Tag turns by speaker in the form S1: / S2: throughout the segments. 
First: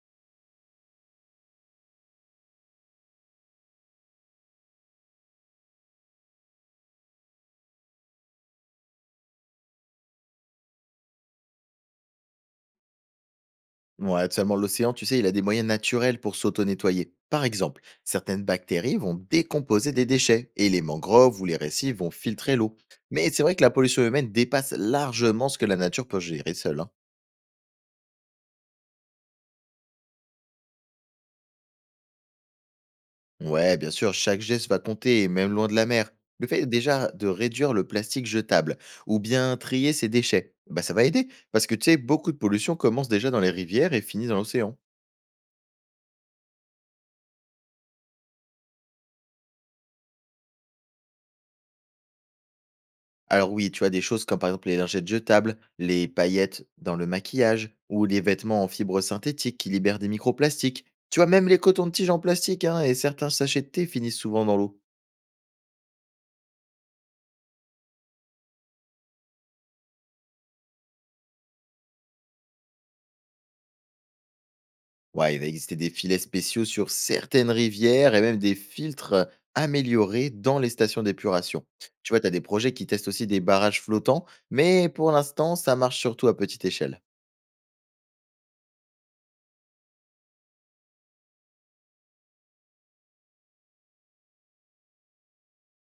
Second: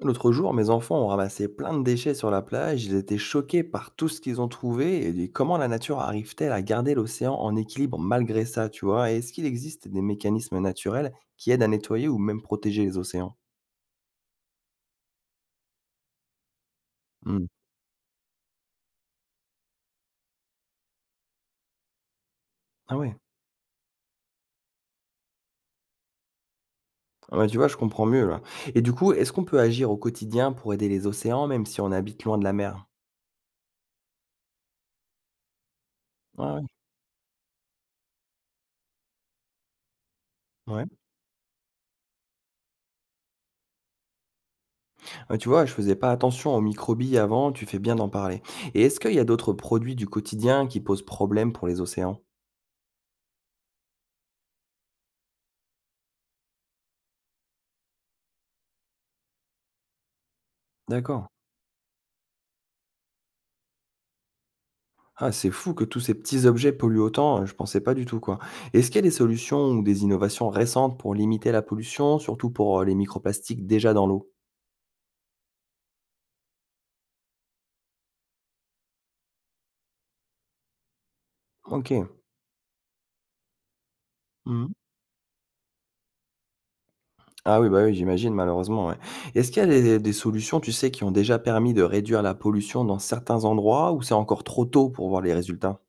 S1: L'autre jour, mes enfants ont ramassé plein de déchets sur la plage. Ils étaient choqués par tout ce qu'ils ont trouvé, et comment la nature arrive-t-elle à garder l'océan en équilibre malgré ça, tu vois? Et est-ce qu'il existe des mécanismes naturels qui aident à nettoyer ou même protéger les océans?
S2: Ouais, seulement l'océan, tu sais, il a des moyens naturels pour s'auto-nettoyer.
S1: Hmm.
S2: Par exemple, certaines bactéries vont décomposer des déchets et les mangroves ou les récifs vont filtrer l'eau.
S1: Ah ouais.
S2: Mais c'est vrai que la pollution humaine dépasse largement ce que la nature peut gérer seule, hein.
S1: Ah ouais, tu vois, je comprends mieux là. Et du coup, est-ce qu'on peut agir au quotidien pour aider les océans même si on habite loin de la mer?
S2: Ouais, bien sûr, chaque geste va compter, et même loin de la mer. Le
S1: Ah ouais.
S2: fait déjà de réduire le plastique jetable ou bien trier ses déchets, bah
S1: Ouais.
S2: ça va aider parce que tu sais, beaucoup de pollution commence déjà dans les rivières et finit dans l'océan.
S1: Ah, tu vois, je faisais pas attention aux microbilles avant. Tu fais bien d'en parler. Et est-ce qu'il y a d'autres produits du quotidien qui posent problème pour les océans?
S2: Alors oui, tu as des choses comme par exemple les lingettes jetables, les paillettes dans le maquillage ou les vêtements en fibres synthétiques qui libèrent des microplastiques. Tu
S1: D'accord.
S2: vois, même les cotons-tiges en plastique hein, et certains sachets de thé finissent souvent dans l'eau.
S1: Ah, c'est fou que tous ces petits objets polluent autant, je pensais pas du tout, quoi. Est-ce qu'il y a des solutions ou des innovations récentes pour limiter la pollution, surtout pour, les microplastiques déjà dans l'eau?
S2: Ouais, il va exister des filets spéciaux sur certaines rivières et même des filtres améliorés dans les stations d'épuration.
S1: OK.
S2: Tu vois, tu as des projets qui testent aussi des barrages flottants,
S1: Mmh.
S2: mais pour l'instant, ça marche surtout à petite échelle.
S1: Ah oui, bah, oui, j'imagine malheureusement, ouais. Est-ce qu'il y a des solutions, tu sais, qui ont déjà permis de réduire la pollution dans certains endroits, ou c'est encore trop tôt pour voir les résultats?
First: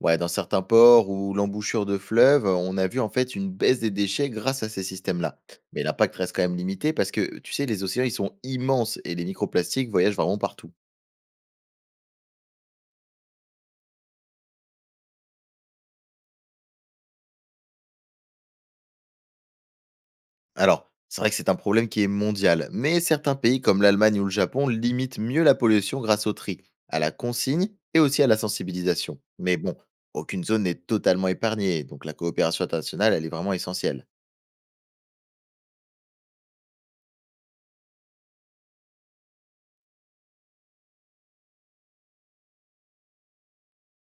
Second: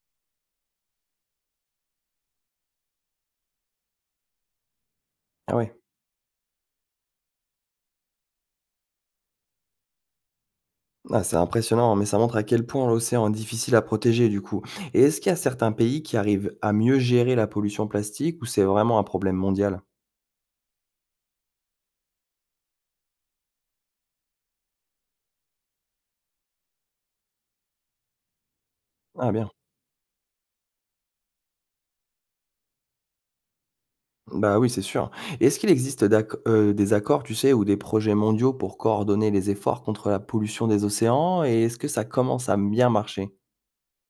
S2: Ouais, dans certains ports ou l'embouchure de fleuves, on a vu en fait une baisse des déchets grâce à ces systèmes-là.
S1: Ah ouais.
S2: Mais l'impact reste quand même limité parce que, tu sais, les océans, ils sont immenses et les microplastiques voyagent vraiment partout.
S1: Ah, c'est impressionnant, mais ça montre à quel point l'océan est difficile à protéger, du coup. Et est-ce qu'il y a certains pays qui arrivent à mieux gérer la pollution plastique, ou c'est vraiment un problème mondial?
S2: Alors, c'est vrai que c'est un problème qui est mondial, mais certains pays comme l'Allemagne ou le Japon limitent mieux la pollution grâce au tri, à la consigne et aussi à la sensibilisation.
S1: Ah bien.
S2: Mais bon, aucune zone n'est totalement épargnée, donc la coopération internationale, elle est vraiment essentielle.
S1: Bah oui, c'est sûr. Et est-ce qu'il existe d'acc des accords, tu sais, ou des projets mondiaux pour coordonner les efforts contre la pollution des océans? Et est-ce que ça commence à bien marcher?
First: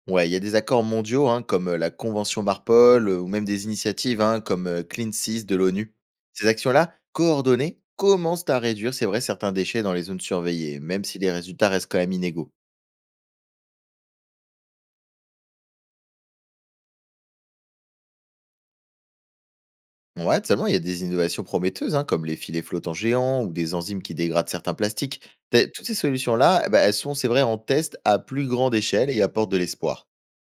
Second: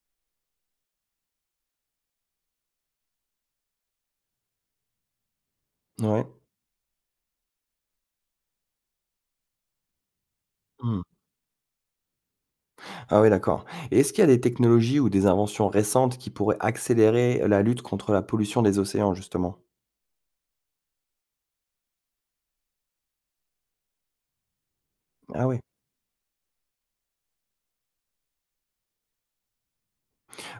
S2: Ouais, il y a des accords mondiaux, hein, comme la Convention Marpol, ou même des initiatives hein, comme Clean Seas de l'ONU.
S1: Ouais.
S2: Ces actions-là, coordonnées, commencent à réduire, c'est vrai, certains déchets dans les zones surveillées,
S1: Mmh.
S2: même si les résultats restent quand même inégaux.
S1: Ah oui, d'accord. Et est-ce qu'il y a des technologies ou des inventions récentes qui pourraient accélérer la lutte contre la pollution des océans, justement?
S2: Ouais, seulement, il y a des innovations prometteuses, hein, comme les filets flottants géants ou des enzymes qui dégradent certains plastiques.
S1: Ah oui.
S2: Toutes ces solutions-là, eh ben, elles sont, c'est vrai, en test à plus grande échelle et apportent de l'espoir.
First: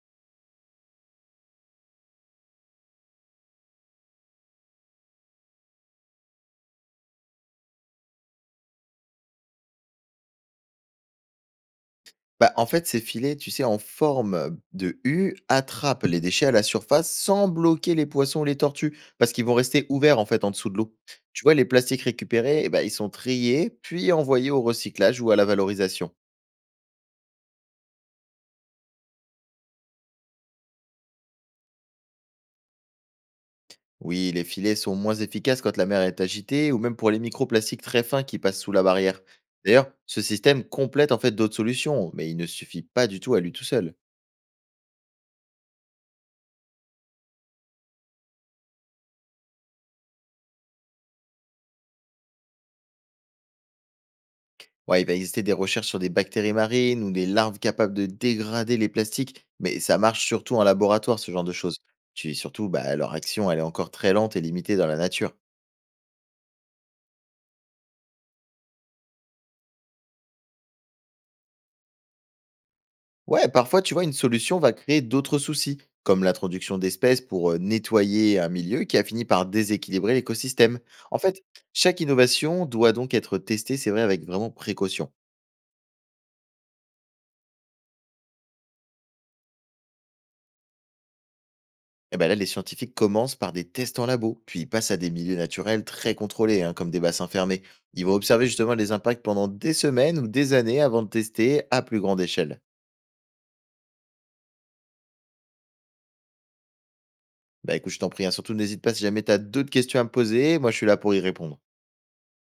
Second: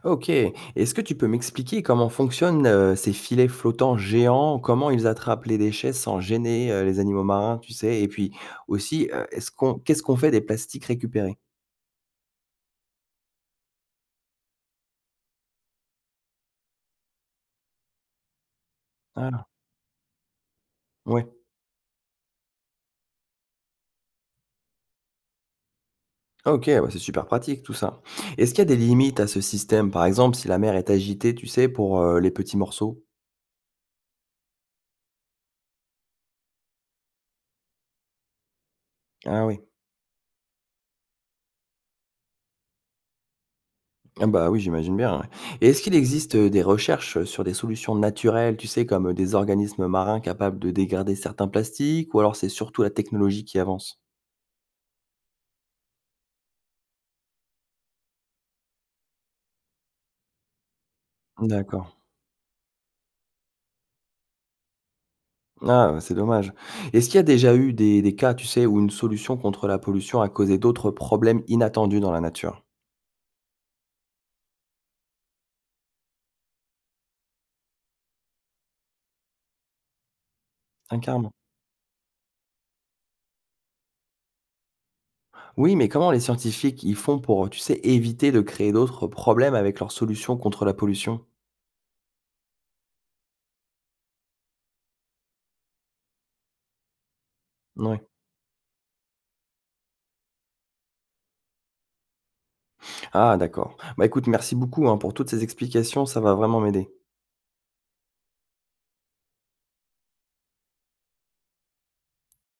S1: OK. Est-ce que tu peux m'expliquer comment fonctionnent, ces filets flottants géants? Comment ils attrapent les déchets sans gêner, les animaux marins, tu sais? Et puis aussi, est-ce qu'on qu'est-ce qu'on fait des plastiques récupérés?
S2: Bah, en fait, ces filets, tu sais, en forme de U, attrapent les déchets à la surface sans bloquer les poissons ou les tortues, parce
S1: Ah.
S2: qu'ils vont rester ouverts en fait en dessous de l'eau.
S1: Ouais.
S2: Tu vois, les plastiques récupérés, eh ben, ils sont triés, puis envoyés au recyclage ou à la valorisation.
S1: Ah OK, ouais, c'est super pratique tout ça. Est-ce qu'il y a des limites à ce système? Par exemple, si la mer est agitée, tu sais, pour, les petits morceaux?
S2: Oui, les filets sont moins efficaces quand la mer est agitée, ou même pour les microplastiques très fins qui passent sous la barrière.
S1: Ah oui.
S2: D'ailleurs, ce système complète en fait d'autres solutions, mais il ne suffit pas du tout à lui tout seul.
S1: Ah bah, oui, j'imagine bien, ouais. Et est-ce qu'il existe, des recherches sur des solutions naturelles, tu sais, comme des organismes marins capables de dégrader certains plastiques, ou alors c'est surtout la technologie qui avance?
S2: Ouais, il va exister des recherches sur des bactéries marines ou des larves capables de dégrader les plastiques, mais ça marche surtout en laboratoire, ce genre de choses.
S1: D'accord.
S2: Puis surtout, bah, leur action, elle est encore très lente et limitée dans la nature.
S1: Ah, bah, c'est dommage. Est-ce qu'il y a déjà eu des cas, tu sais, où une solution contre la pollution a causé d'autres problèmes inattendus dans la nature?
S2: Ouais, parfois, tu vois, une solution va créer d'autres soucis, comme l'introduction d'espèces pour nettoyer un milieu qui a fini par déséquilibrer l'écosystème.
S1: Ah,
S2: En
S1: carrément.
S2: fait, chaque innovation doit donc être testée, c'est vrai, avec vraiment précaution.
S1: Oui, mais comment les scientifiques, ils font pour, tu sais, éviter de créer d'autres problèmes avec leurs solutions contre la pollution?
S2: Eh ben là, les scientifiques commencent par des tests en labo, puis ils passent à des milieux naturels très contrôlés, hein, comme des bassins fermés.
S1: Ouais.
S2: Ils vont observer justement les impacts pendant des semaines ou des années avant de tester à plus grande échelle.
S1: Ah d'accord. Bah écoute, merci beaucoup, hein, pour toutes ces explications, ça va vraiment m'aider.
S2: Bah écoute, je t'en prie, hein, surtout n'hésite pas si jamais tu as d'autres questions à me poser, moi je suis là pour y répondre.